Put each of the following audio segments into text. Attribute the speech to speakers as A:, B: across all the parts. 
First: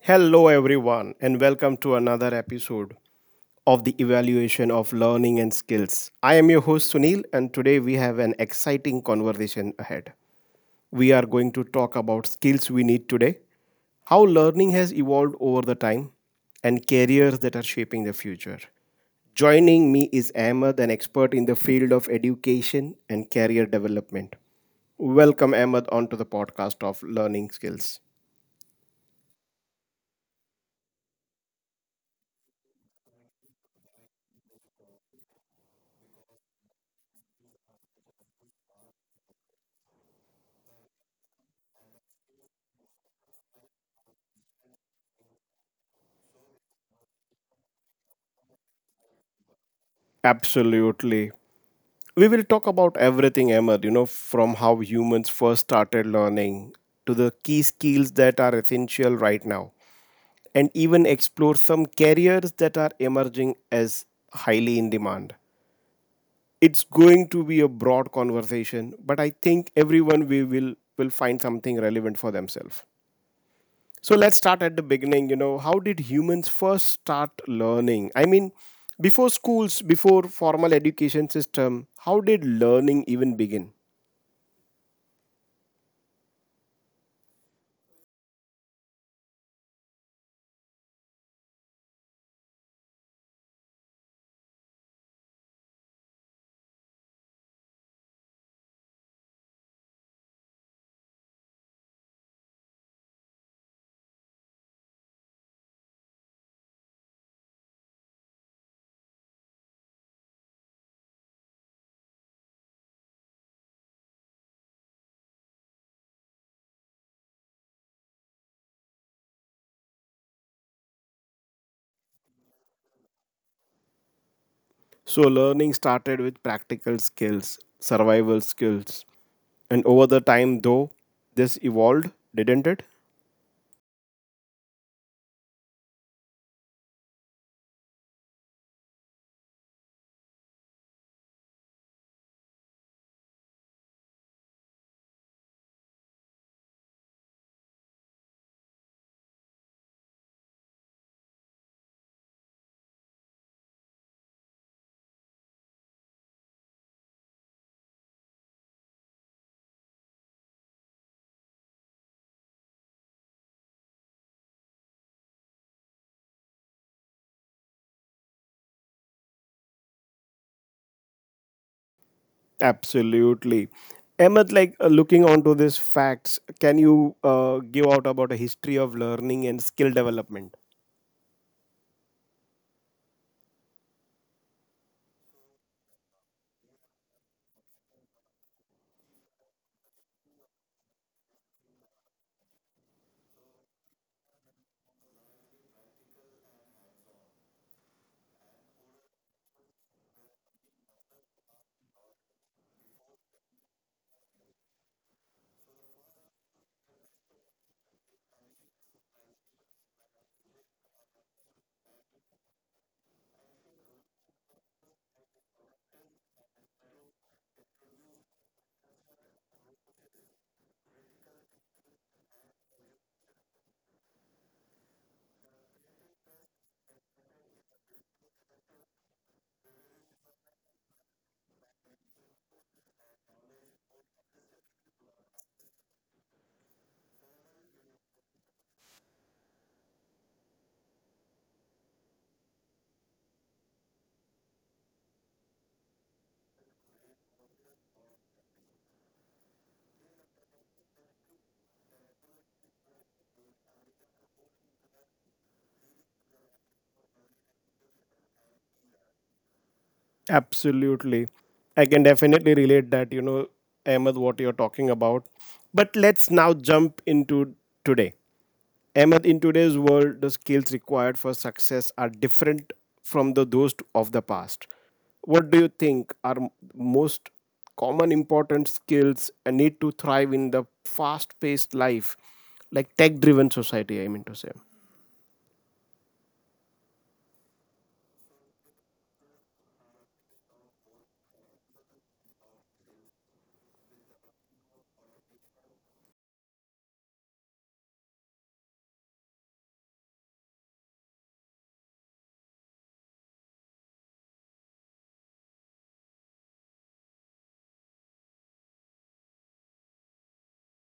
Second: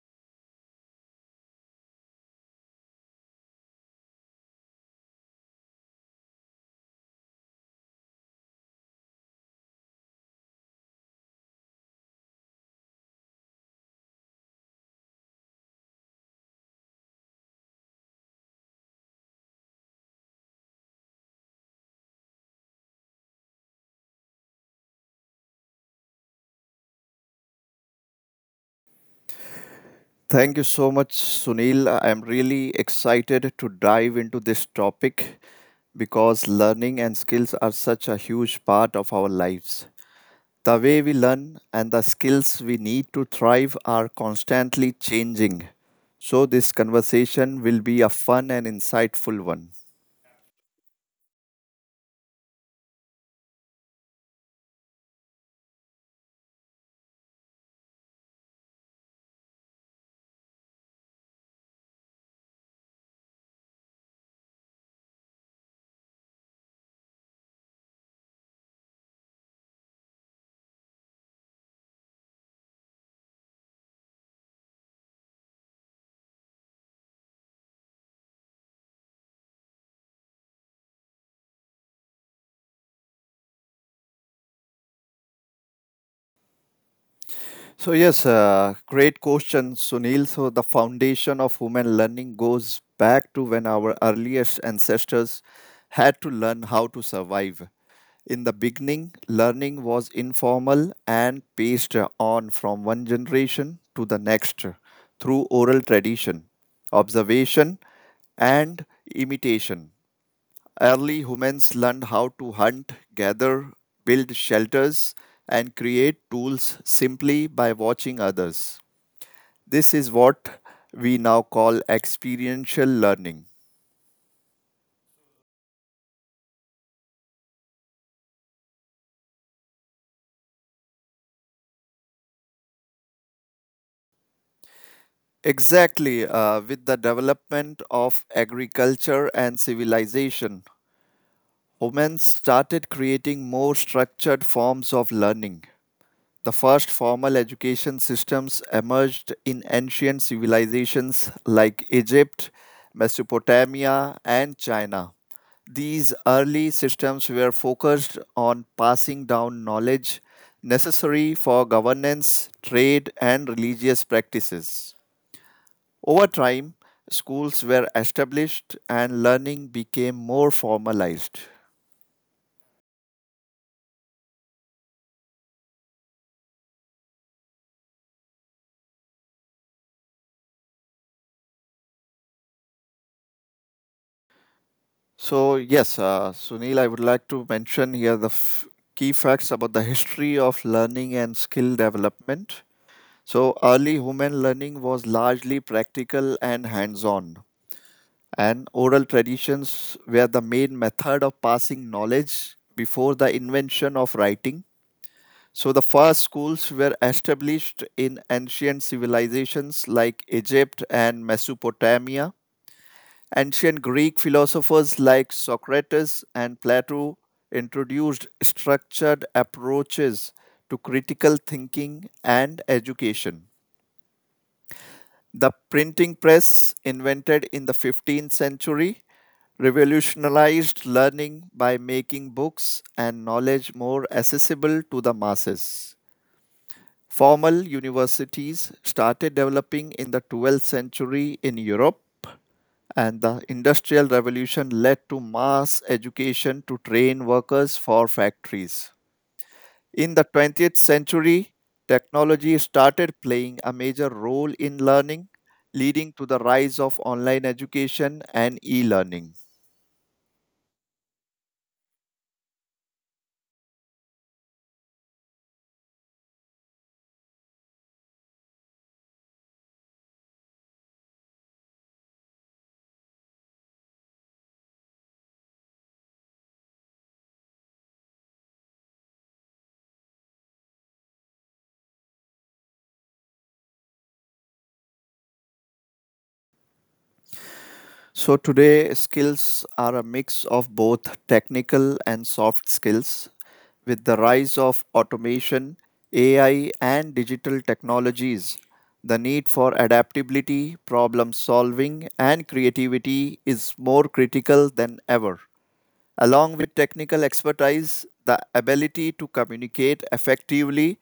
A: Hello, everyone, and welcome to another episode of the evaluation of learning and skills. I am your host Sunil, and today we have an exciting conversation ahead. We are going to talk about skills we need today, how learning has evolved over the time, and careers that are shaping the future. Joining me is Ahmed, an expert in the field of education and career development. Welcome, Ahmed, onto the podcast of learning skills.
B: Thank you so much, Sunil. I'm really excited to dive into this topic because learning and skills are such a huge part of our lives. The way we learn and the skills we need to thrive are constantly changing. So, this conversation will be a fun and insightful one.
A: Absolutely. We will talk about everything Amar, you know, from how humans first started learning to the key skills that are essential right now, and even explore some careers that are emerging as highly in demand. It's going to be a broad conversation, but I think everyone we will find something relevant for themselves. So let's start at the beginning. You know, how did humans first start learning? I mean, before schools, before formal education system, how did learning even begin?
B: Great question, Sunil. So, the foundation of human learning goes back to when our earliest ancestors had to learn how to survive. In the beginning, learning was informal and passed on from one generation to the next through oral tradition, observation, and imitation. Early humans learned how to hunt, gather, build shelters, and create tools simply by watching others. This is what we now call experiential learning.
A: So learning started with practical skills, survival skills, and over the time though, this evolved, didn't it?
B: Exactly, with the development of agriculture and civilization, women started creating more structured forms of learning. The first formal education systems emerged in ancient civilizations like Egypt, Mesopotamia, and China. These early systems were focused on passing down knowledge necessary for governance, trade, and religious practices. Over time, schools were established and learning became more formalized.
A: Absolutely. Ahmed, like looking onto these facts, can you give out about a history of learning and skill development?
B: Sunil, I would like to mention here the key facts about the history of learning and skill development. So, early human learning was largely practical and hands on, and oral traditions were the main method of passing knowledge before the invention of writing. So, the first schools were established in ancient civilizations like Egypt and Mesopotamia. Ancient Greek philosophers like Socrates and Plato introduced structured approaches to critical thinking and education. The printing press, invented in the 15th century, revolutionized learning by making books and knowledge more accessible to the masses. Formal universities started developing in the 12th century in Europe and the industrial revolution led to mass education to train workers for factories. In the 20th century, technology started playing a major role in learning, leading to the rise of online education and e learning.
A: Absolutely. I can definitely relate that, you know, Ahmed, what you're talking about. But let's now jump into today. Ahmed, in today's world, the skills required for success are different from the those of the past. What do you think are most common important skills and need to thrive in the fast-paced life, like tech-driven society? I mean to say.
B: So, today, skills are a mix of both technical and soft skills. With the rise of automation, AI, and digital technologies, the need for adaptability, problem solving, and creativity is more critical than ever. Along with technical expertise, the ability to communicate effectively,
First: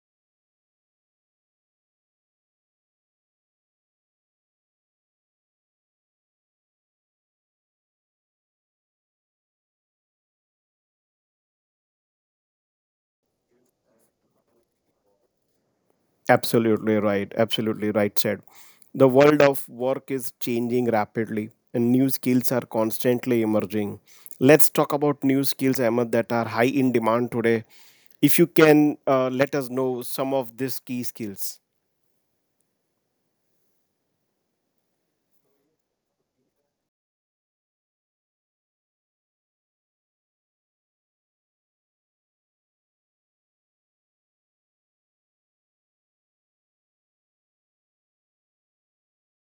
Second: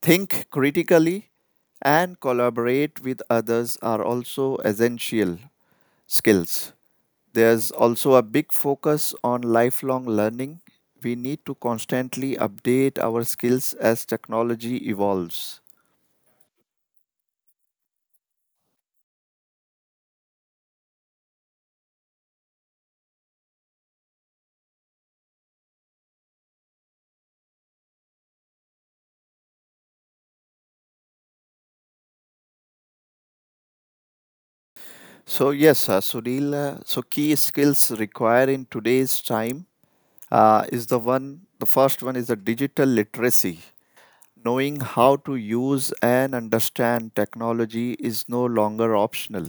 B: think critically, and collaborate with others are also essential skills. There's also a big focus on lifelong learning. We need to constantly update our skills as technology evolves.
A: Absolutely right. Absolutely right said. The world of work is changing rapidly and new skills are constantly emerging. Let's talk about new skills, Ahmed, that are high in demand today. If you can let us know some of these key skills.
B: Sunil, so key skills required in today's time is the one, the first one is the digital literacy. Knowing how to use and understand technology is no longer optional.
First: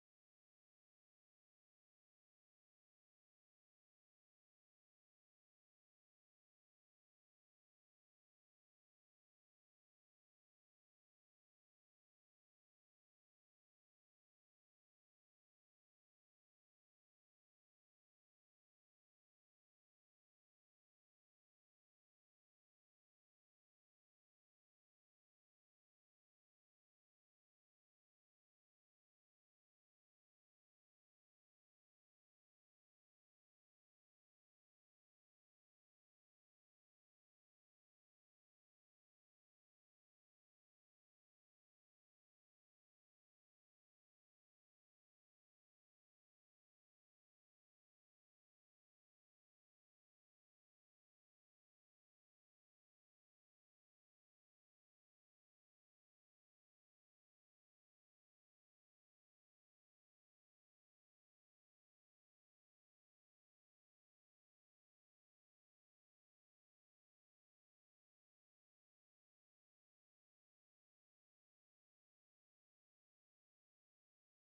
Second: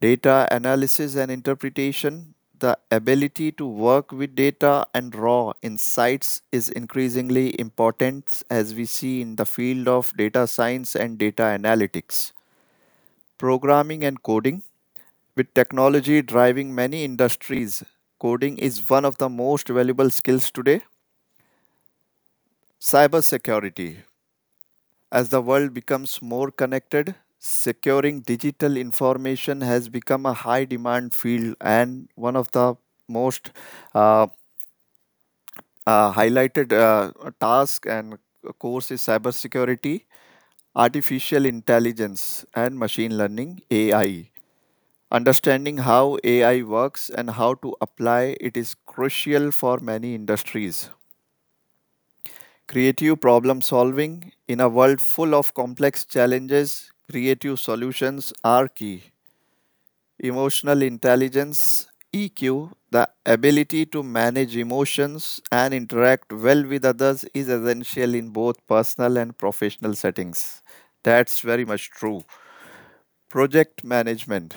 B: Data analysis and interpretation, the ability to work with data and raw insights is increasingly important as we see in the field of data science and data analytics. Programming and coding, with technology driving many industries, coding is one of the most valuable skills today. Cybersecurity. As the world becomes more connected, securing digital information has become a high demand field and one of the most uh, highlighted task and course is cybersecurity, artificial intelligence, and machine learning (AI). Understanding how AI works and how to apply it is crucial for many industries. Creative problem solving in a world full of complex challenges, creative solutions are key. Emotional intelligence, EQ, the ability to manage emotions and interact well with others is essential in both personal and professional settings. That's very much true. Project management.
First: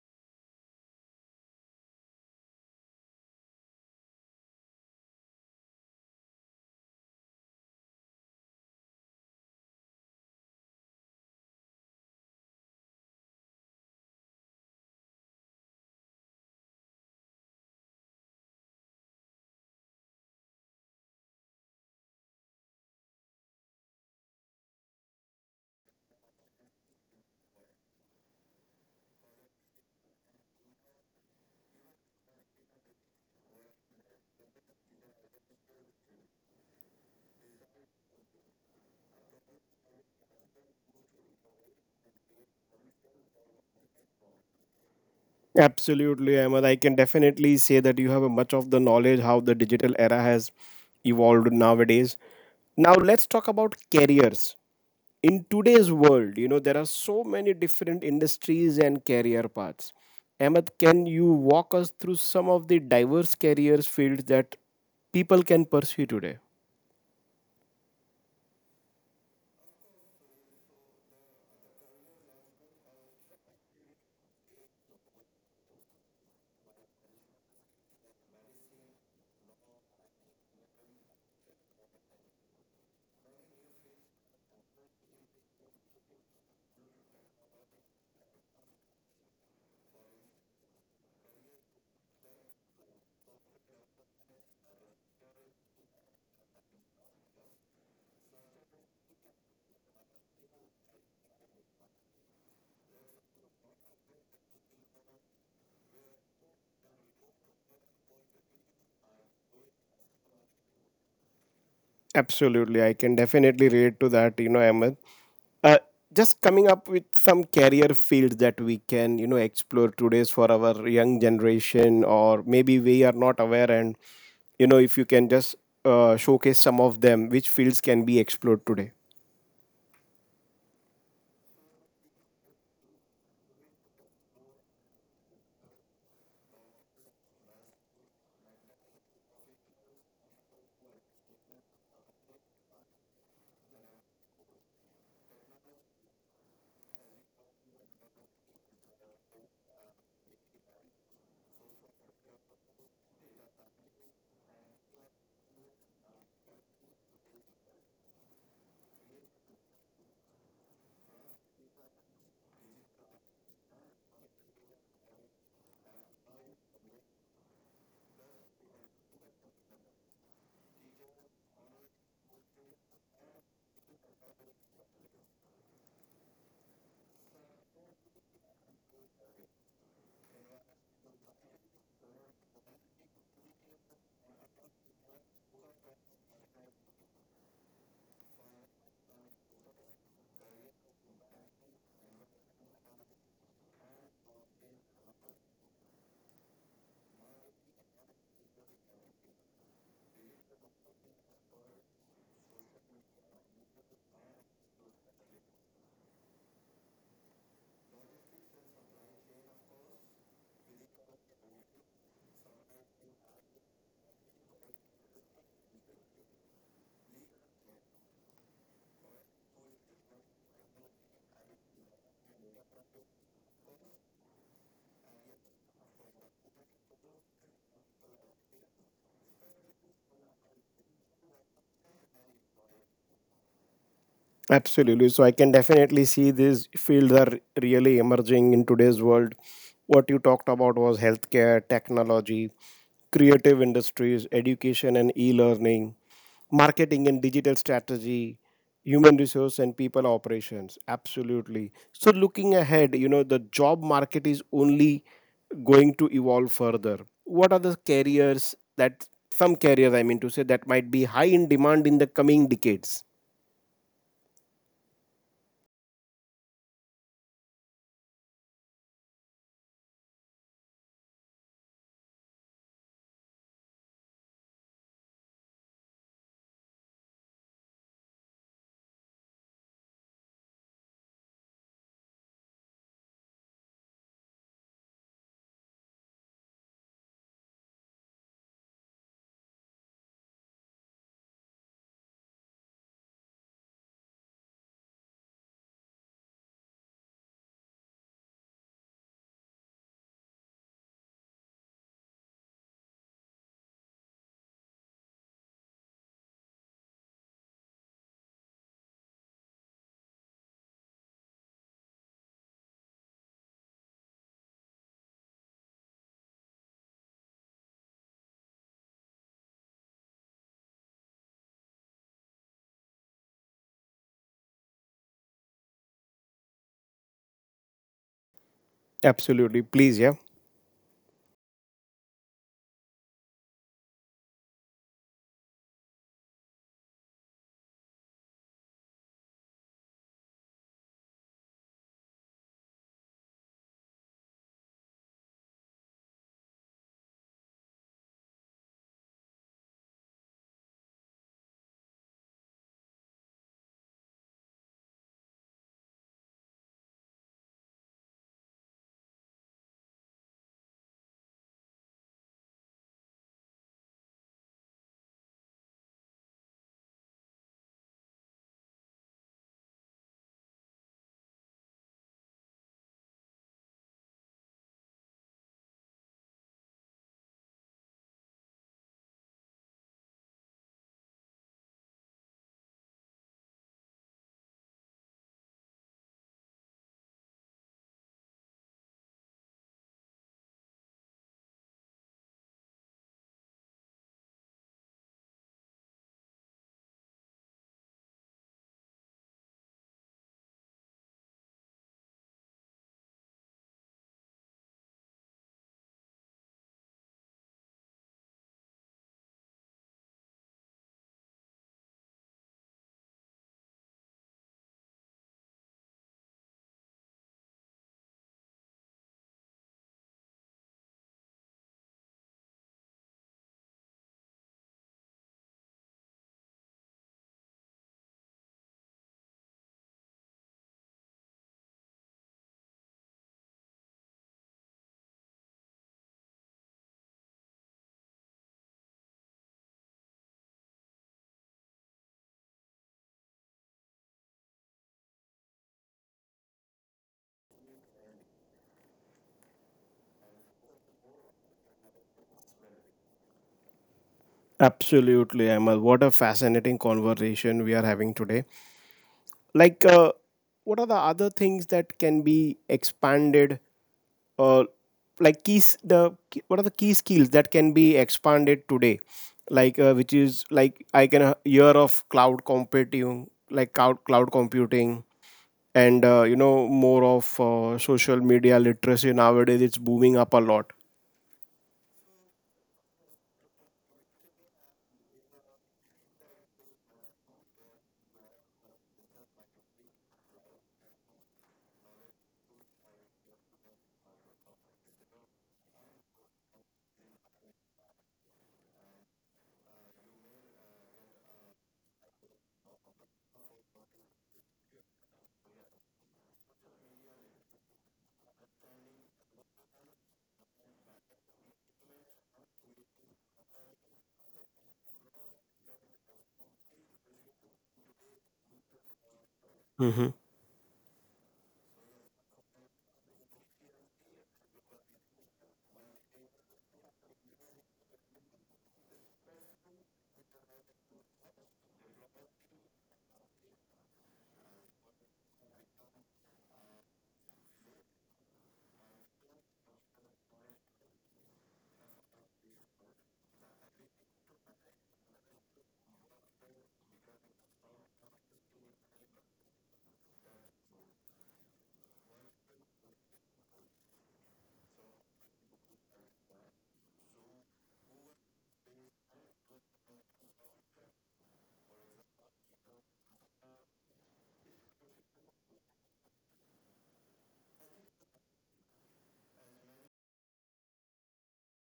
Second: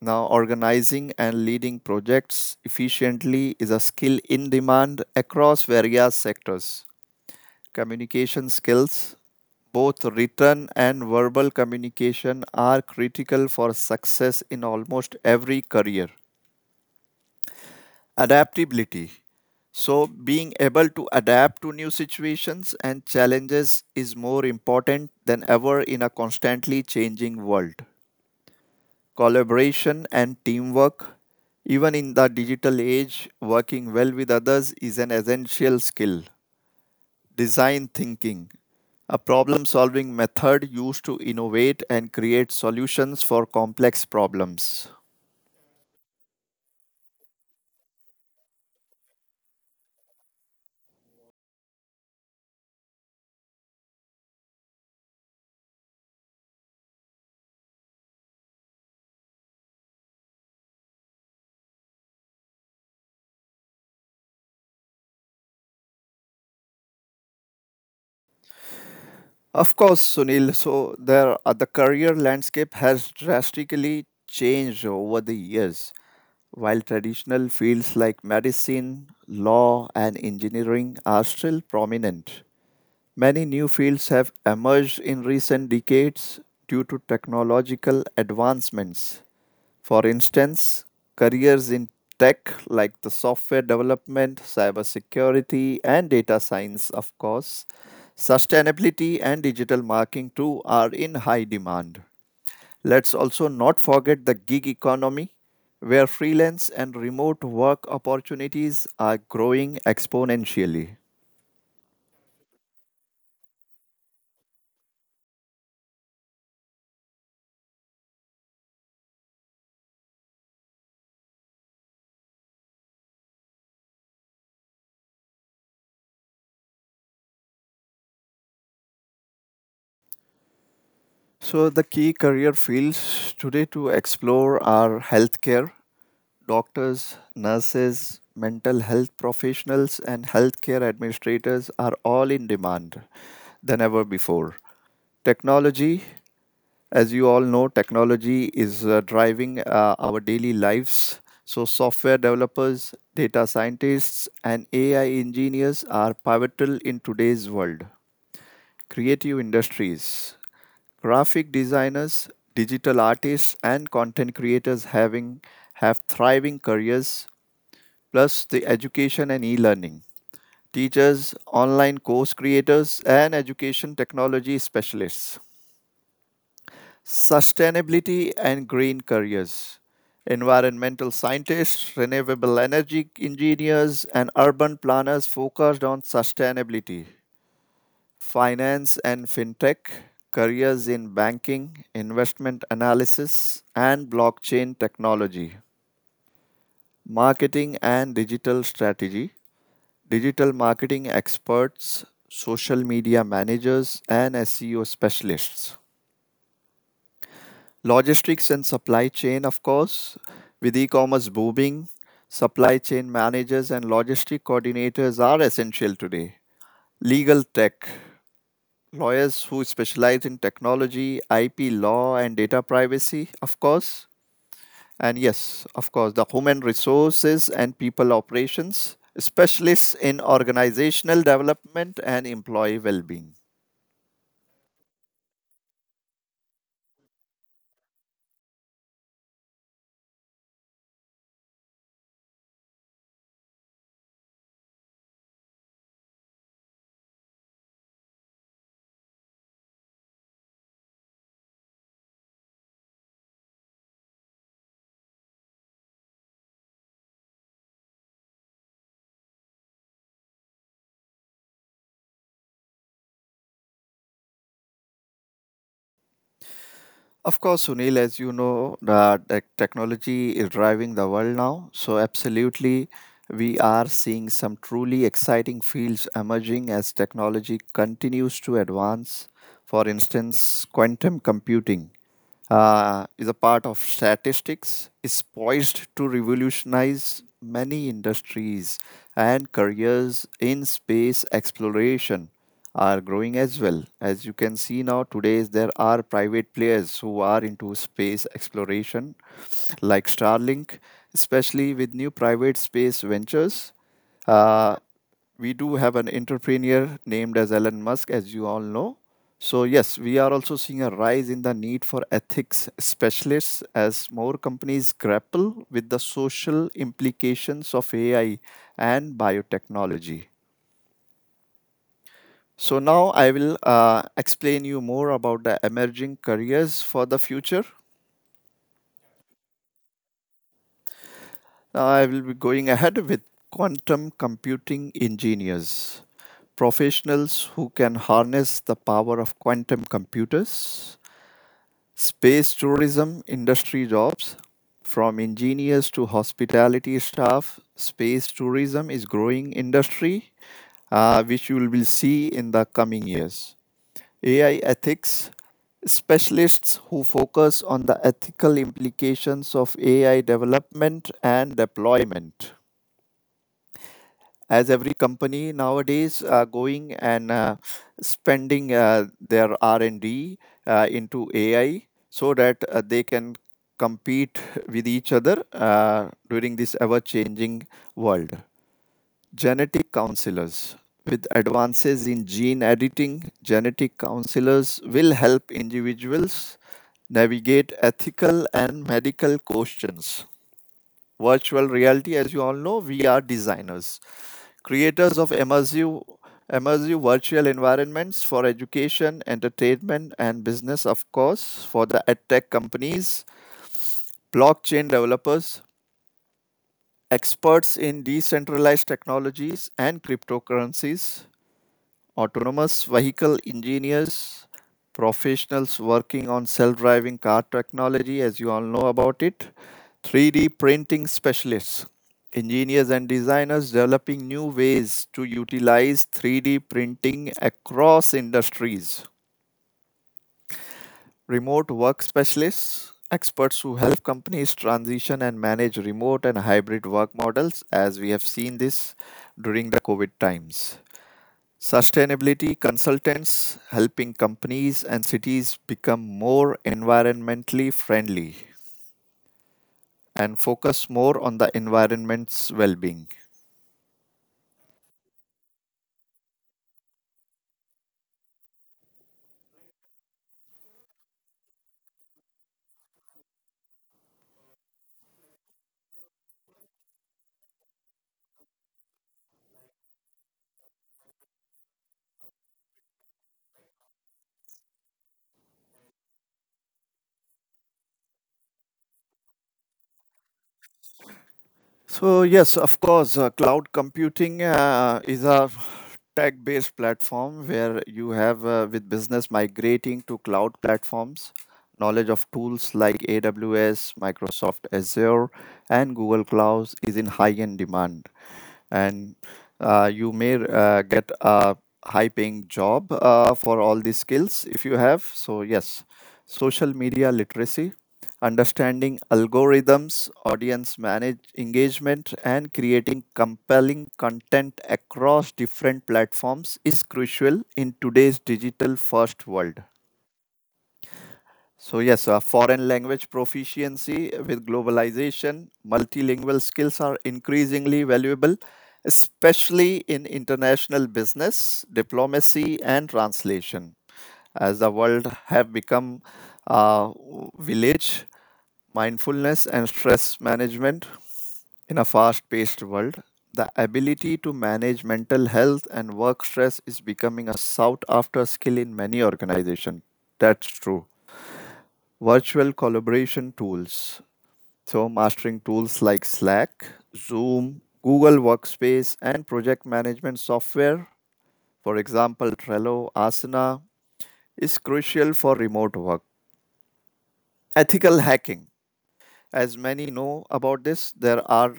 B: Now, organizing and leading projects efficiently is a skill in demand across various sectors. Communication skills, both written and verbal communication, are critical for success in almost every career. Adaptability. So, being able to adapt to new situations and challenges is more important than ever in a constantly changing world. Collaboration and teamwork. Even in the digital age, working well with others is an essential skill. Design thinking, a problem solving method used to innovate and create solutions for complex problems.
A: Absolutely, Ahmed. I can definitely say that you have a much of the knowledge how the digital era has evolved nowadays. Now let's talk about careers. In today's world, you know, there are so many different industries and career paths. Ahmed, can you walk us through some of the diverse careers fields that people can pursue today?
B: Of course, Sunil, so the career landscape has drastically changed over the years. While traditional fields like medicine, law, and engineering are still prominent, many new fields have emerged in recent decades due to technological advancements. For instance, careers in tech like the software development, cybersecurity, and data science, of course, sustainability, and digital marketing too are in high demand. Let's also not forget the gig economy, where freelance and remote work opportunities are growing exponentially.
A: Absolutely, I can definitely relate to that. You know, Ahmed. uh, just coming up with some career fields that we can, you know, explore today's for our young generation, or maybe we are not aware, and you know, if you can just showcase some of them, which fields can be explored today.
B: So, the key career fields today to explore are healthcare, doctors, nurses, mental health professionals, and healthcare administrators are all in demand than ever before. Technology, as you all know, technology is driving our daily lives. So, software developers, data scientists, and AI engineers are pivotal in today's world. Creative industries, graphic designers, digital artists, and content creators having have thriving careers plus the education and e-learning, teachers, online course creators, and education technology specialists, sustainability and green careers, environmental scientists, renewable energy engineers, and urban planners focused on sustainability, finance and fintech, careers in banking, investment analysis, and blockchain technology, marketing and digital strategy, digital marketing experts, social media managers, and SEO specialists. Logistics and supply chain, of course, with e commerce booming, supply chain managers and logistic coordinators are essential today. Legal tech, lawyers who specialize in technology, IP law, and data privacy, of course. And yes, of course, the human resources and people operations specialists in organizational development and employee well-being.
A: Absolutely. So I can definitely see these fields are really emerging in today's world. What you talked about was healthcare, technology, creative industries, education and e learning, marketing and digital strategy, human resource and people operations. Absolutely. So looking ahead, you know, the job market is only going to evolve further. What are the careers that some careers, I mean to say, that might be high in demand in the coming decades?
B: Of course, Sunil, as you know, the technology is driving the world now. So absolutely, we are seeing some truly exciting fields emerging as technology continues to advance. For instance, quantum computing is a part of statistics, is poised to revolutionize many industries and careers in space exploration are growing as well. As you can see now, today there are private players who are into space exploration, like Starlink, especially with new private space ventures. Uh, we do have an entrepreneur named as Elon Musk, as you all know. So, yes, we are also seeing a rise in the need for ethics specialists as more companies grapple with the social implications of AI and biotechnology. So, now I will explain you more about the emerging careers for the future.
A: Absolutely. Please, yeah.
B: I will be going ahead with quantum computing engineers, professionals who can harness the power of quantum computers. Space tourism industry jobs from engineers to hospitality staff. Space tourism is growing industry which you will see in the coming years. AI ethics specialists who focus on the ethical implications of AI development and deployment as every company nowadays are going and spending their R&D into AI so that they can compete with each other during this ever-changing world. Genetic counselors. With advances in gene editing, genetic counselors will help individuals navigate ethical and medical questions. Virtual reality, as you all know, we are designers, creators of immersive, virtual environments for education, entertainment, and business, of course, for the edtech companies, blockchain developers, experts in decentralized technologies and cryptocurrencies, autonomous vehicle engineers, professionals working on self driving car technology, as you all know about it, 3D printing specialists, engineers and designers developing new ways to utilize 3D printing across industries, remote work specialists, experts who help companies transition and manage remote and hybrid work models, as we have seen this during the COVID times. Sustainability consultants helping companies and cities become more environmentally friendly and focus more on the environment's well being.
A: Absolutely, Amal. What a fascinating conversation we are having today. Like, what are the other things that can be expanded? Uh, like keys, what are the key skills that can be expanded today? Like, which is like I can hear of cloud computing, like cloud computing, and you know, more of social media literacy nowadays. It's booming up a lot.
B: Cloud computing is a tech based platform where you have, with business migrating to cloud platforms, knowledge of tools like AWS, Microsoft Azure, and Google Clouds is in high end demand. And you may get a high paying job for all these skills if you have. So yes, social media literacy, understanding algorithms, audience manage engagement, and creating compelling content across different platforms is crucial in today's digital first world.
A: Hmm.
B: Foreign language proficiency with globalization, multilingual skills are increasingly valuable, especially in international business, diplomacy, and translation. As the world have become a village, mindfulness and stress management in a fast-paced world, the ability to manage mental health and work stress is becoming a sought-after skill in many organizations. That's true. Virtual collaboration tools. So, mastering tools like Slack, Zoom, Google Workspace, and project management software, for example, Trello, Asana, is crucial for remote work. Ethical hacking. As many know about this, there are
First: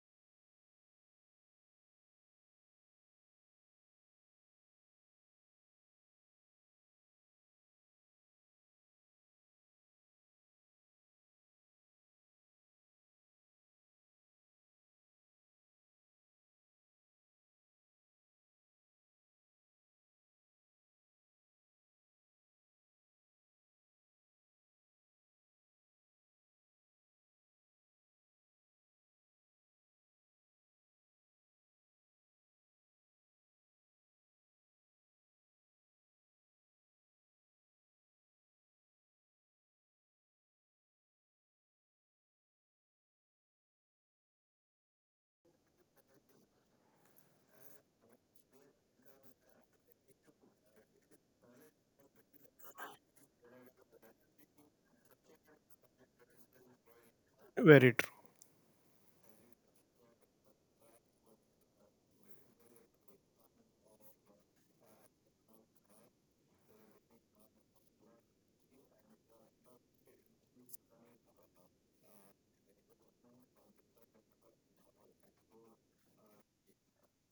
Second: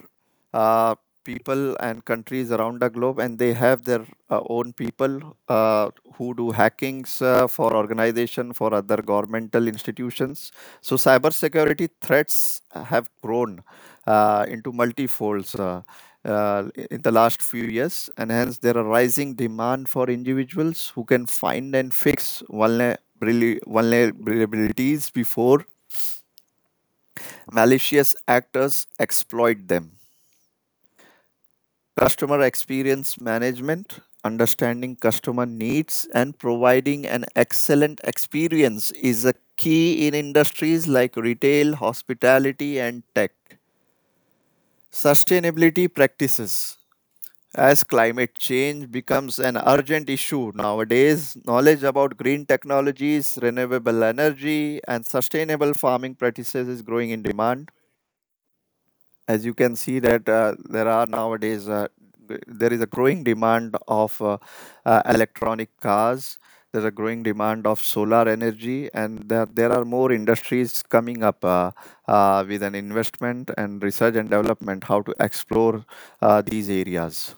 B: uh, people and countries around the globe, and they have their own people who do hackings for organization, for other governmental institutions. So, cybersecurity threats have grown into multifolds. In the last few years, and hence there are rising demand for individuals who can find and fix vulnerabilities before malicious actors exploit them. Customer experience management, understanding customer needs and providing an excellent experience is a key in industries like retail, hospitality, and tech. Sustainability practices. As climate change becomes an urgent issue nowadays, knowledge about green technologies, renewable energy, and sustainable farming practices is growing in demand.
A: Very true.
B: As you can see that there are nowadays there is a growing demand of electronic cars. There's a growing demand of solar energy, and there are more industries coming up with an investment and research and development how to explore these areas.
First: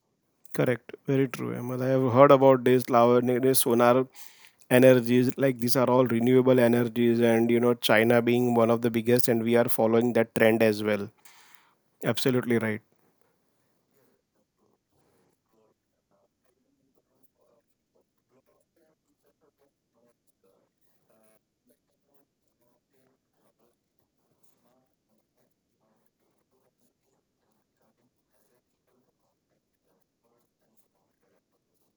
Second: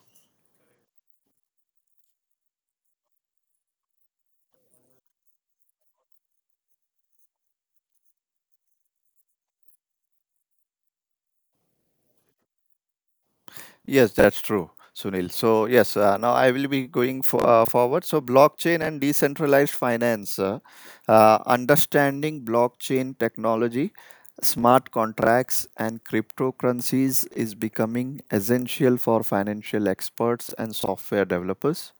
A: Correct. Very true, Ahmed. I have heard about this Lava sonar energies. Like these are all renewable energies, and you know, China being one of the biggest, and we are following that trend as well. Absolutely right.
B: Yes, that's true, Sunil. So yes, now I will be going for, forward. So blockchain and decentralized finance, understanding blockchain technology, smart contracts, and cryptocurrencies is becoming essential for financial experts and software developers.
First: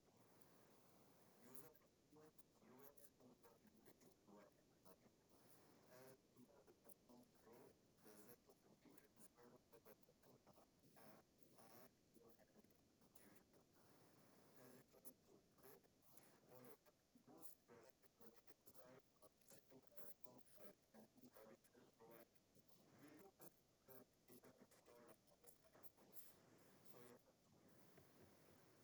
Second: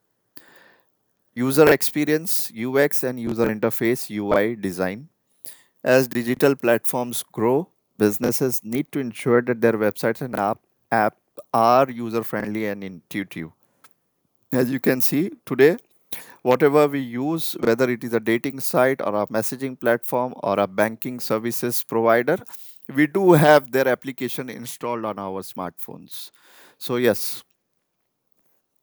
B: User experience, UX, and user interface (UI) design. As digital platforms grow, businesses need to ensure that their websites and app are user friendly and intuitive. As you can see today, whatever we use, whether it is a dating site or a messaging platform or a banking services provider, we do have their application installed on our smartphones. So, yes,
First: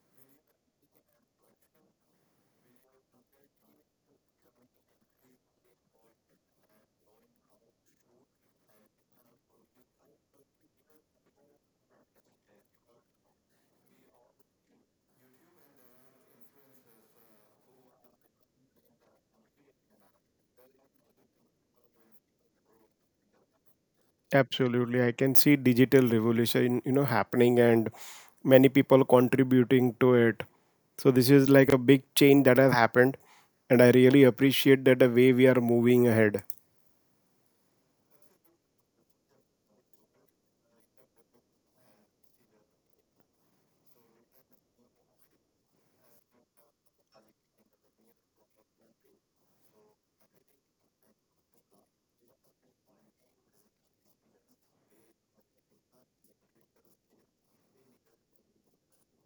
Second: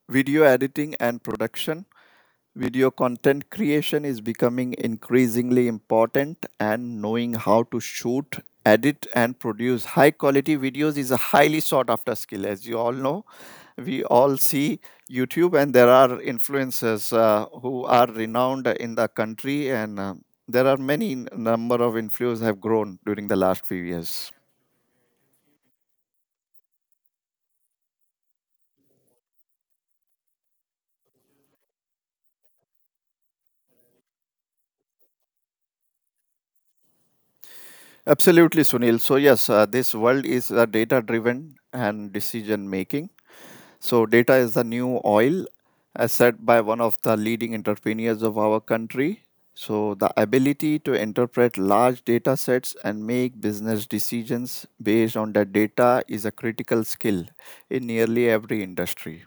B: video editing and production. Video content creation is becoming increasingly important, and knowing how to shoot, edit, and produce high quality videos is a highly sought after skill. As you all know, we all see YouTube, and there are influencers who are renowned in the country, and there are number of influencers have grown during the last few years.
A: Absolutely. I can see digital revolution, you know, happening and many people contributing to it. So this is like a big change that has happened, and I really appreciate that the way we are moving ahead.
B: Absolutely, Sunil. So, yes, this world is data driven and decision making. So, data is the new oil, as said by one of the leading entrepreneurs of our country. So, the ability to interpret large data sets and make business decisions based on that data is a critical skill in nearly every industry.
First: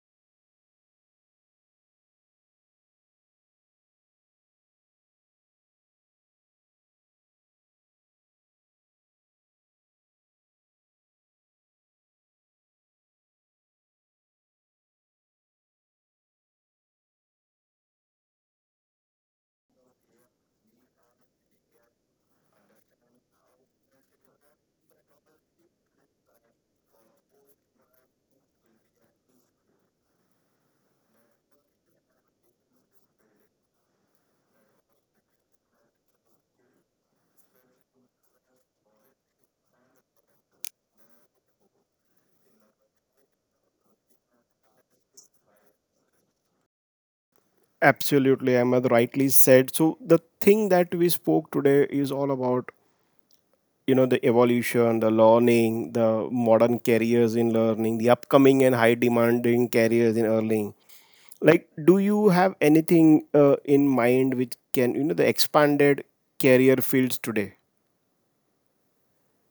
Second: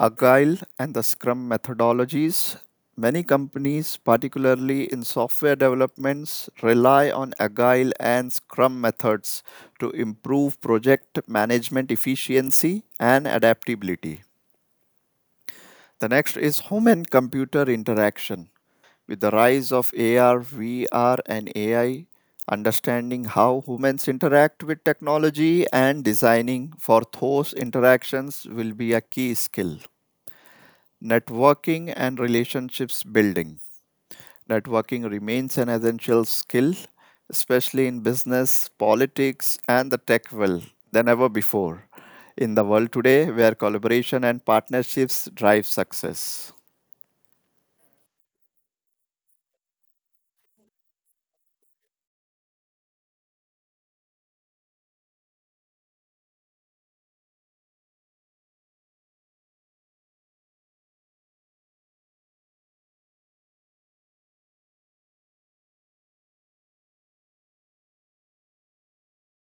B: Agile and the Scrum methodologies. Many companies, particularly in software developments, rely on Agile and Scrum methods to improve project management efficiency and adaptability. The next is human computer interaction. With the rise of AR, VR, and AI, understanding how humans interact with technology and designing for those interactions will be a key skill. Networking and relationships building. Networking remains an essential skill, especially in business, politics, and the tech world, than ever before. In the world today, where collaboration and partnerships drive success.
A: Absolutely, Ahmed rightly said. So the thing that we spoke today is all about, you know, the evolution, the learning, the modern careers in learning, the upcoming and high demanding careers in learning. Like, do you have anything in mind which can, you know, the expanded career fields today?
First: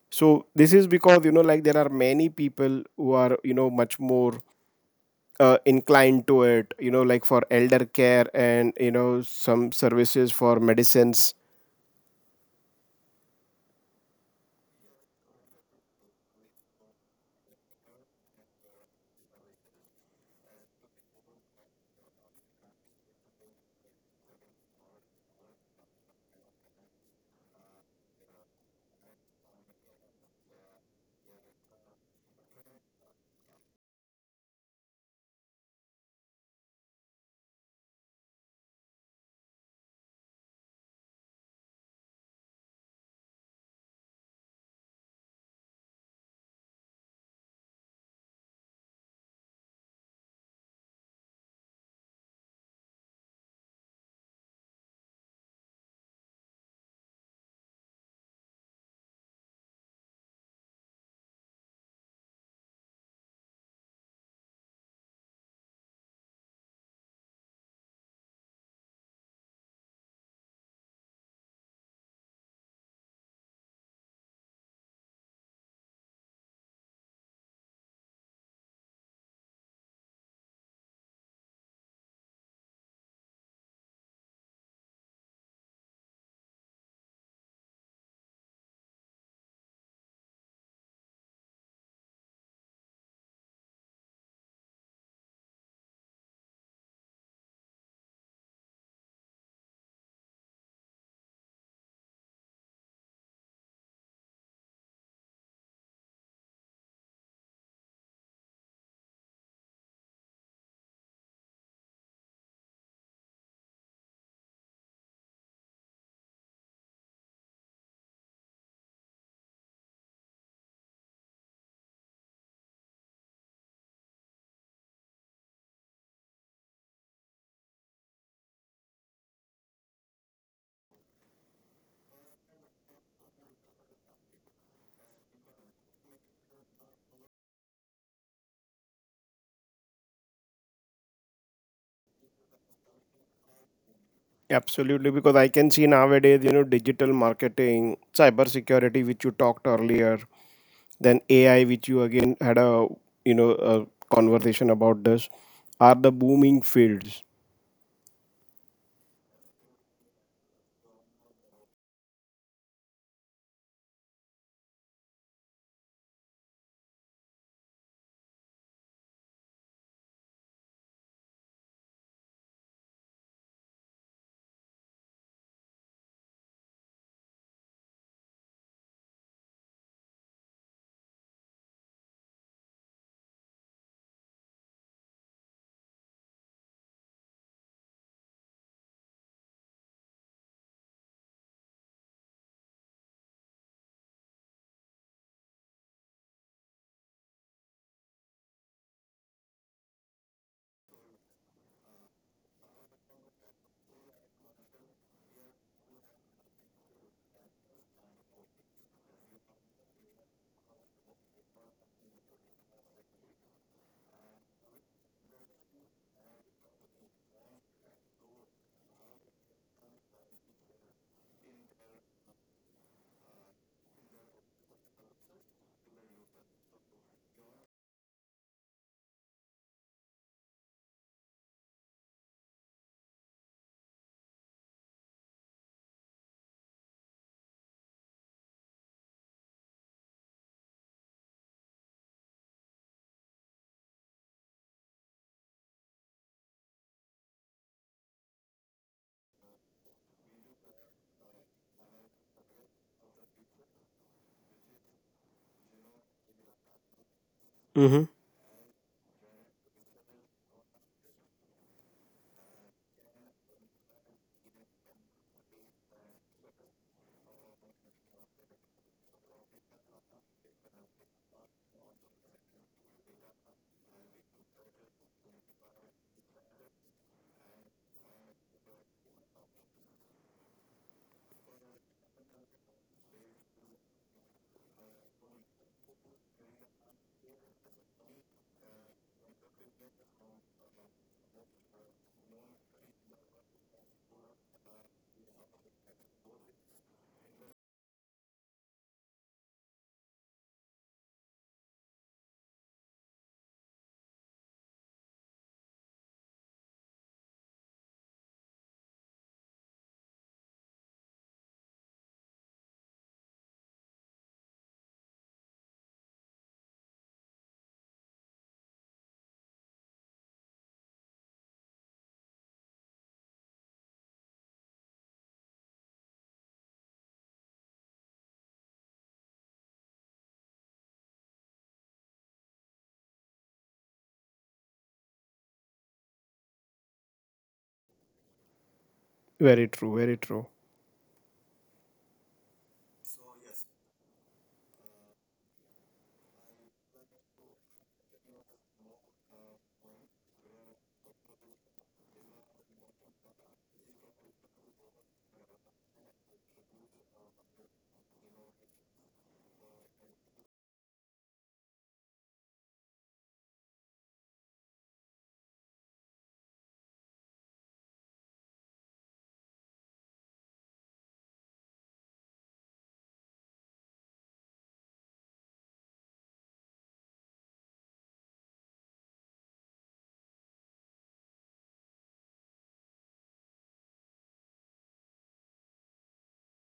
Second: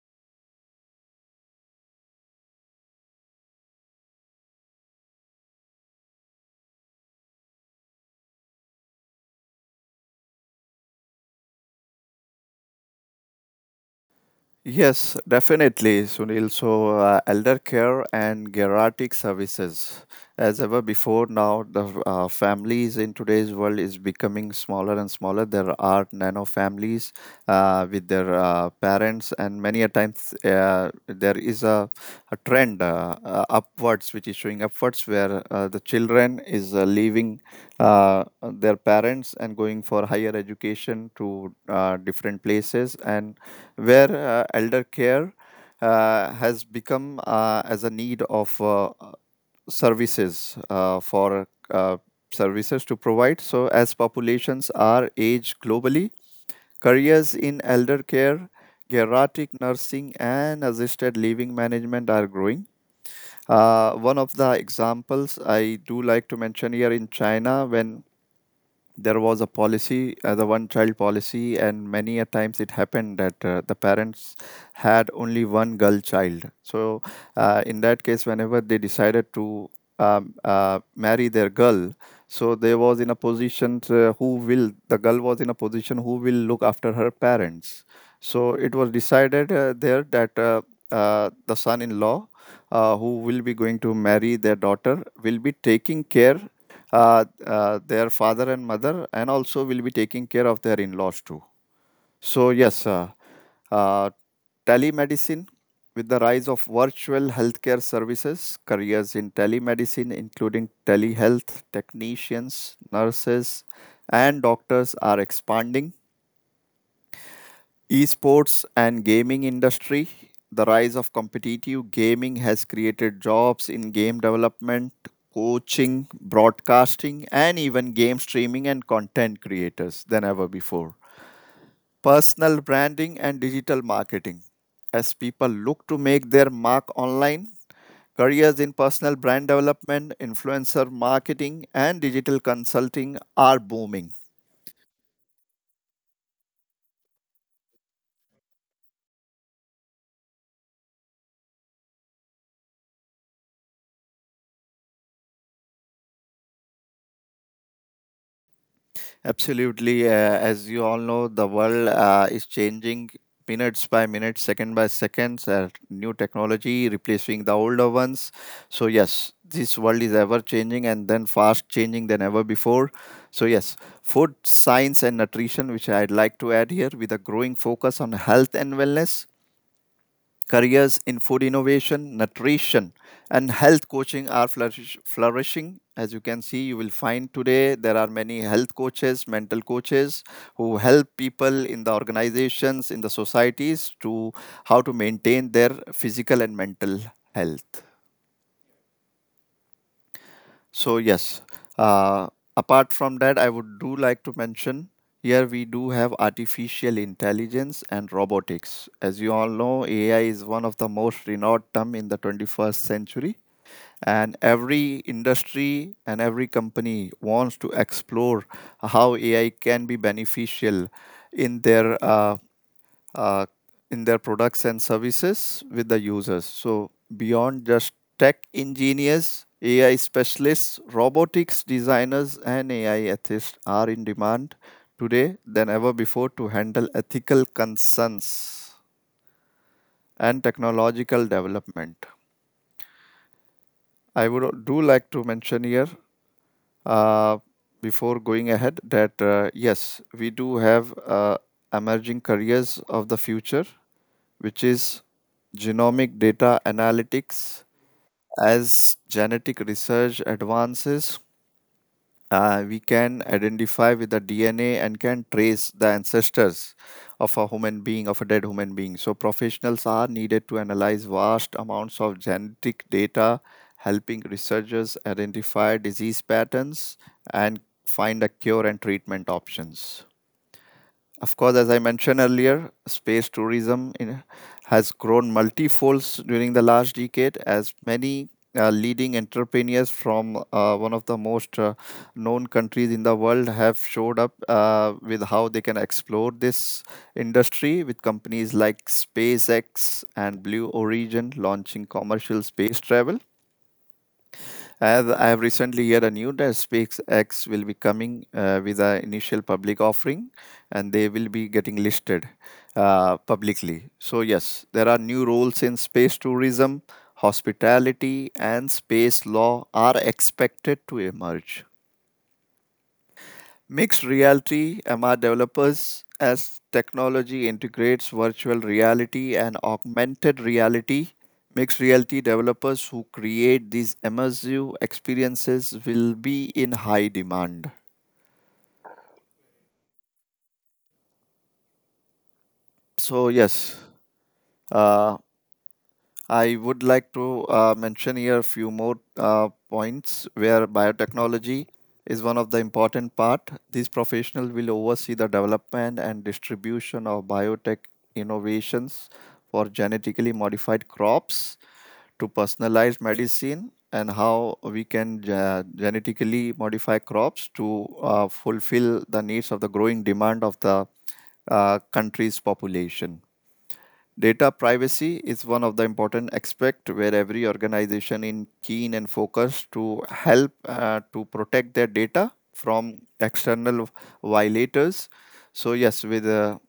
A: So this is because, you know, like there are many people who are, you know, much more inclined to it, you know, like for elder care and you know, some services for medicines.
B: Yes, definitely, Sunil. So, elder care and geriatric services. As ever before, now the families in today's world is becoming smaller and smaller. There are nano families with their parents, and many a times there is a trend upwards, which is showing upwards, where the children is leaving their parents and going for higher education to different places, and where elder care has become as a need of services for services to provide. So, as populations are aged globally, careers in elder care, geriatric nursing, and assisted living management are growing. One of the examples I do like to mention here in China, when there was a policy, the one child policy, and many a times it happened that the parents had only one girl child. So, in that case, whenever they decided to marry their girl, so they was in a position to- who will the girl was in a position who will look after her parents. So it was decided there that the son-in-law who will be going to marry their daughter will be taking care their father and mother, and also will be taking care of their in laws too. So, yes, uh, telemedicine. With the rise of virtual healthcare services, careers in telemedicine, including telehealth technicians, nurses, and doctors, are expanding. Esports and gaming industry. The rise of competitive gaming has created jobs in game development, coaching, broadcasting, and even game streaming and content creators than ever before. Personal branding and digital marketing. As people look to make their mark online, careers in personal brand development, influencer marketing, and digital consulting are booming.
A: Absolutely, because I can see nowadays, you know, digital marketing, cybersecurity, which you talked earlier, then AI, which you again had a, you know, a conversation about this, are the booming fields.
B: Absolutely. As you all know, the world is changing minutes by minute, second by seconds. New technology replacing the older ones. So yes, this world is ever changing and then fast changing than ever before. So yes, food science and nutrition, which I'd like to add here, with a growing focus on health and wellness. Careers in food innovation, nutrition, and health coaching are flourishing. As you can see, you will find today there are many health coaches, mental coaches who help people in the organizations, in the societies to how to maintain their physical and mental health. So yes, uh, apart from that, I would do like to mention here we do have artificial intelligence and robotics. As you all know, AI is one of the most renowned term in the 21st century, and every industry and every company wants to explore how AI can be beneficial in their uh, uh, in their products and services with the users. So, beyond just tech engineers, AI specialists, robotics designers, and AI ethists are in demand today than ever before to handle ethical concerns and technological development. Do like to mention here uh, before going ahead that yes, we do have emerging careers of the future, which is genomic data analytics.
A: Hmm.
B: As genetic research advances, we can identify with the DNA and can trace the ancestors of a human being, of a dead human being. So, professionals are needed to analyze vast amounts of genetic data, helping researchers identify disease patterns and find a cure and treatment options. Of course, as I mentioned earlier, space tourism in, has grown multifold during the last decade as many leading entrepreneurs from one of the most known countries in the world have showed up with how they can explore this industry with companies like SpaceX and Blue Origin launching commercial space travel. As I have recently heard a news that SpaceX will be coming with an initial public offering, and they will be getting listed publicly. So yes, there are new roles in space tourism, hospitality, and space law are expected to emerge. Mixed reality MR developers, as technology integrates virtual reality and augmented reality. Mixed reality developers who create these immersive experiences will be in high demand.
A: Very true, very true.
B: So, yes, uh, I would like to mention here a few more points where biotechnology is one of the important part. These professionals will oversee the development and distribution of biotech innovations for genetically modified crops to personalized medicine, and how we can genetically modify crops to fulfill the needs of the growing demand of the country's population. Data privacy is one of the important aspect where every organization in keen and focused to help to protect their data from external violators. So yes, with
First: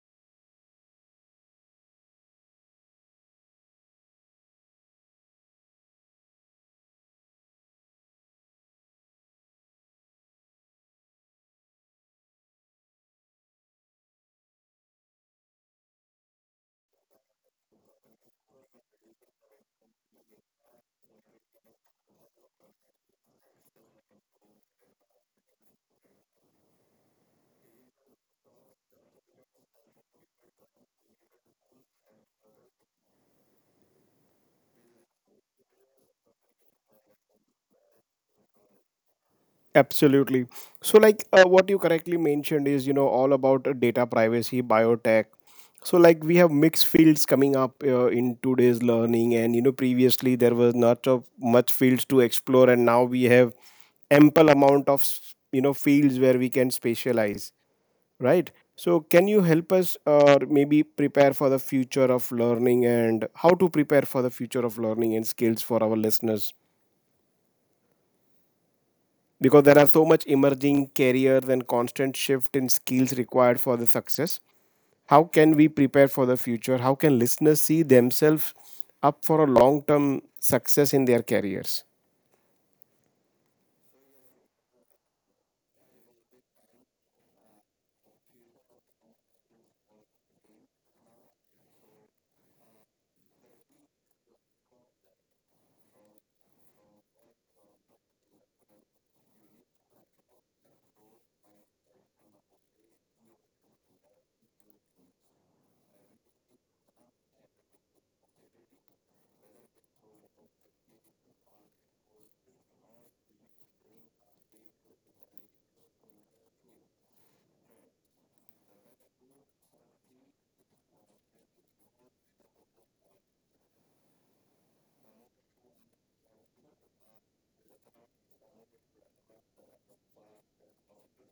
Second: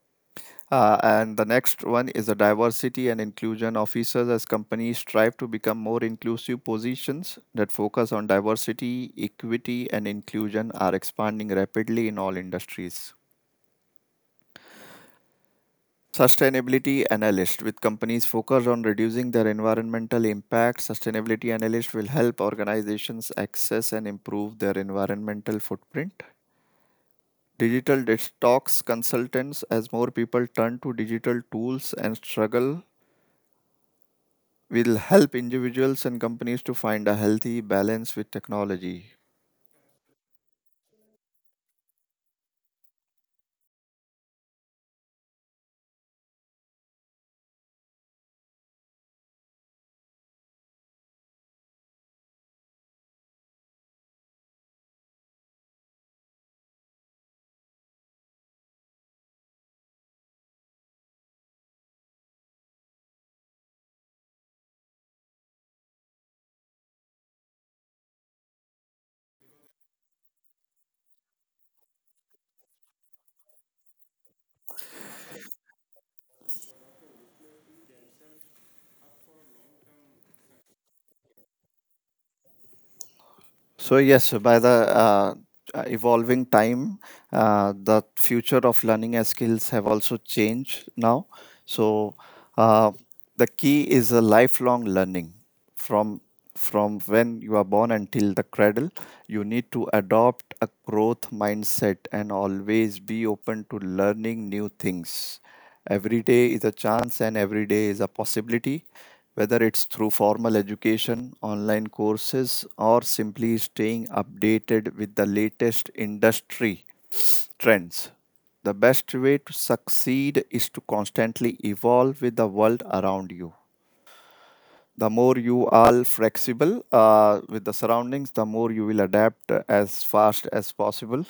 B: and the next one is the diversity and inclusion officers. As companies strive to become more inclusive, positions that focus on diversity, equity, and inclusion are expanding rapidly in all industries. Sustainability analyst, with companies focused on reducing their environmental impact. Sustainability analyst will help organizations access and improve their environmental footprint. Digital detox consultants, as more people turn to digital tools and struggle, will help individuals and companies to find a healthy balance with technology.
A: Absolutely. So, like what you correctly mentioned is, you know, all about data privacy, biotech. So, like we have mixed fields coming up in today's learning, and you know, previously there was not of much fields to explore, and now we have ample amount of you know, fields where we can specialize, right? So, can you help us, or maybe prepare for the future of learning and how to prepare for the future of learning and skills for our listeners? Because there are so much emerging careers and constant shift in skills required for the success. How can we prepare for the future? How can listeners see themselves up for a long term success in their careers?
B: So yes, by the evolving time, the future of learning and skills have also changed now. So uh, the key is a lifelong learning from when you are born until the cradle. You need to adopt a growth mindset and always be open to learning new things. Every day is a chance and every day is a possibility, whether it's through formal education, online courses, or simply staying updated with the latest industry trends. The best way to succeed is to constantly evolve with the world around you. The more you are flexible with the surroundings, the more you will adapt as fast as possible.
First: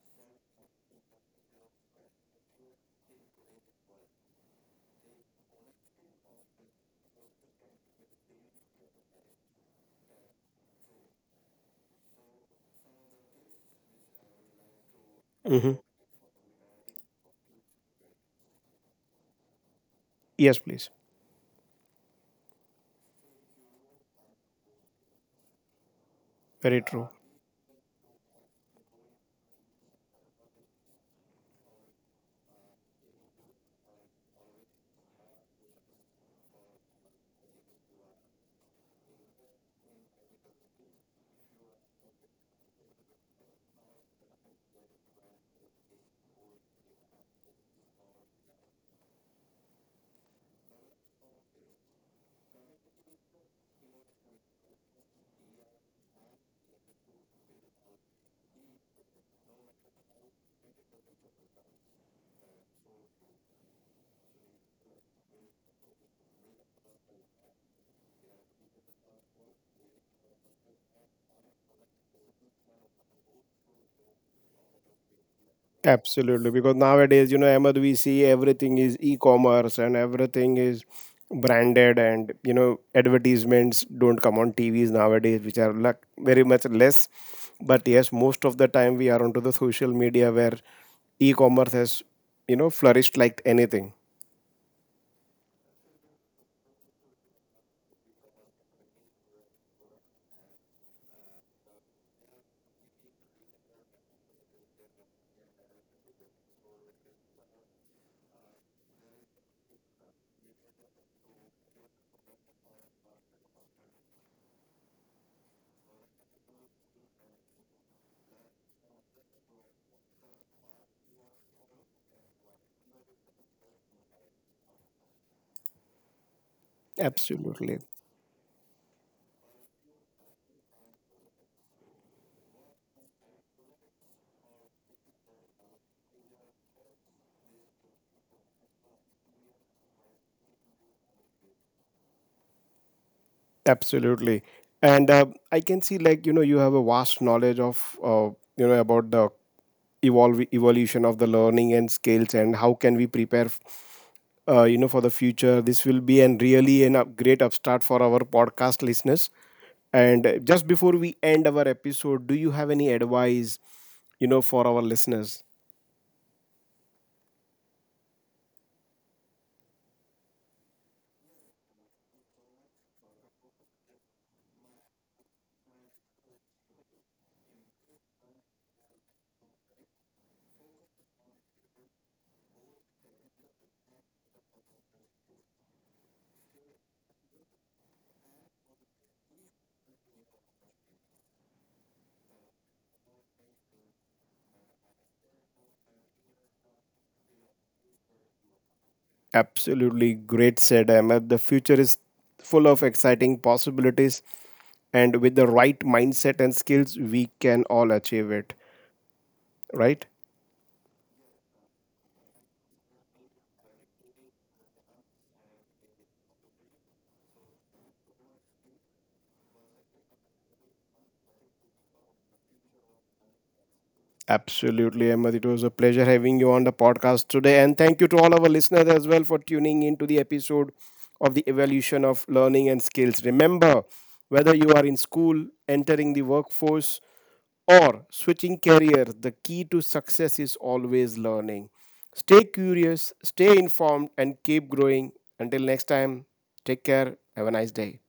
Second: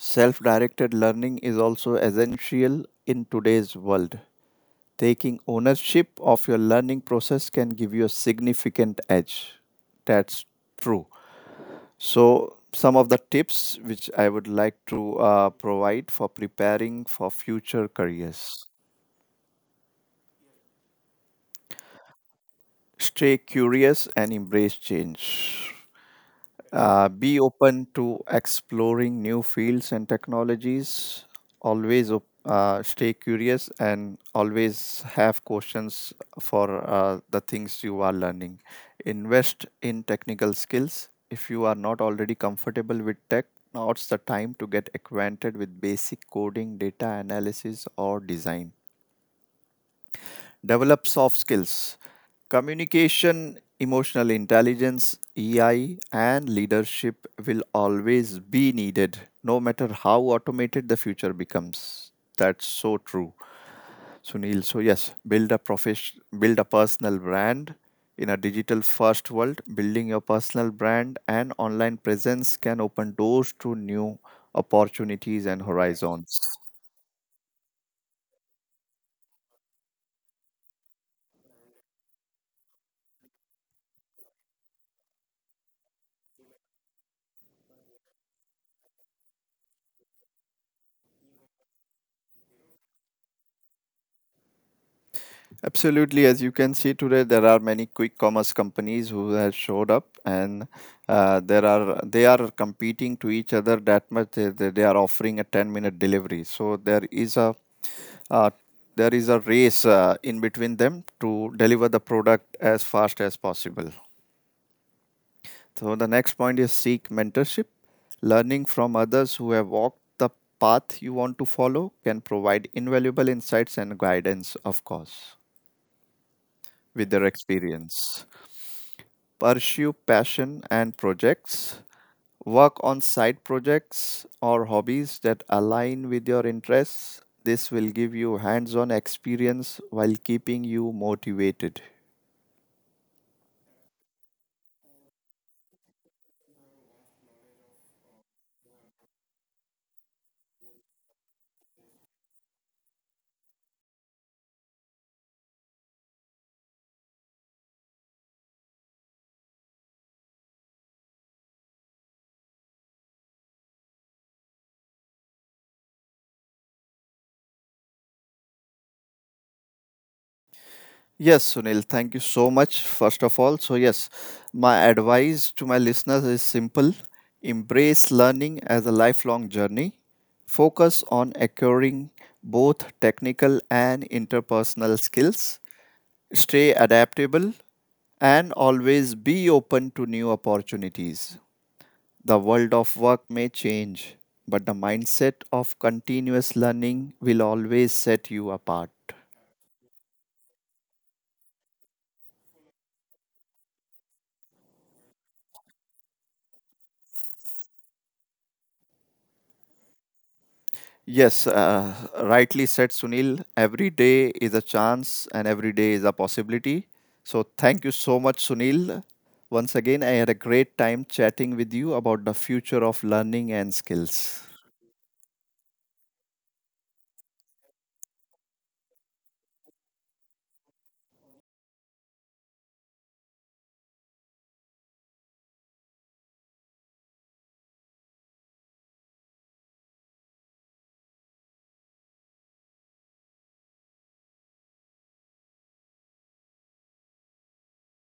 B: Self directed learning is also essential in today's world. Taking ownership of your learning process can give you a significant edge. That's true. So, some
A: Hmm.
B: of the tips which I would like to provide for preparing for future
A: Yes,
B: careers:
A: please.
B: stay curious and embrace change.
A: Very true.
B: Be open to exploring new fields and technologies. Stay curious and always have questions for the things you are learning. Invest in technical skills. If you are not already comfortable with tech, now's the time to get acquainted with basic coding, data analysis, or design. Develop soft skills, communication, emotional intelligence, EI, and leadership will always be needed, no matter how automated the future becomes. That's so true, Sunil. So yes, build a profession, build a personal brand in a digital first world. Building your personal brand and online presence can open doors to new opportunities and horizons.
A: Absolutely, because nowadays, you know, Ahmed, we see everything is e-commerce and everything is branded, and you know, advertisements don't come on TVs nowadays, which are like very much less. But yes, most of the time we are onto the social media where e-commerce has, you know, flourished like anything.
B: Absolutely. As you can see today, there are many quick commerce companies who have showed up, and there are they are competing to each other that much. They are offering a 10-minute delivery. So uh, there is a race in between them to deliver the product as fast as possible. So the next point is seek mentorship. Learning from others who have walked the path you want to follow can provide invaluable insights and guidance, of course, with their
A: Absolutely.
B: experience. Pursue passion and projects, work on side projects or hobbies that align with your interests. This will give you hands on experience while keeping you motivated.
A: Absolutely. And I can see, like, you know, you have a vast knowledge of, you know, about the evolve evolution of the learning and skills and how can we prepare, you know, for the future. This will be an really an great upstart for our podcast listeners. And just before we end our episode, do you have any advice, you know, for our listeners?
B: Yes, Sunil, thank you so much. First of all, so yes, my advice to my listeners is simple: embrace learning as a lifelong journey. Focus on acquiring both technical and interpersonal skills. Stay adaptable and always be open to new opportunities. The world of work may change, but the mindset of continuous learning will always set you apart.
A: Absolutely great said Ahmed. The future is full of exciting possibilities, and with the right mindset and skills, we can all achieve it, right?
B: Yes, rightly said, Sunil. Every day is a chance and every day is a possibility. So, thank you so much, Sunil. Once again, I had a great time chatting with you about the future of learning and skills.
A: Absolutely, Ahmed. It was a pleasure having you on the podcast today. And thank you to all our listeners as well for tuning into the episode of the evolution of learning and skills. Remember, whether you are in school, entering the workforce, or switching career, the key to success is always learning. Stay curious, stay informed, and keep growing. Until next time, take care. Have a nice day.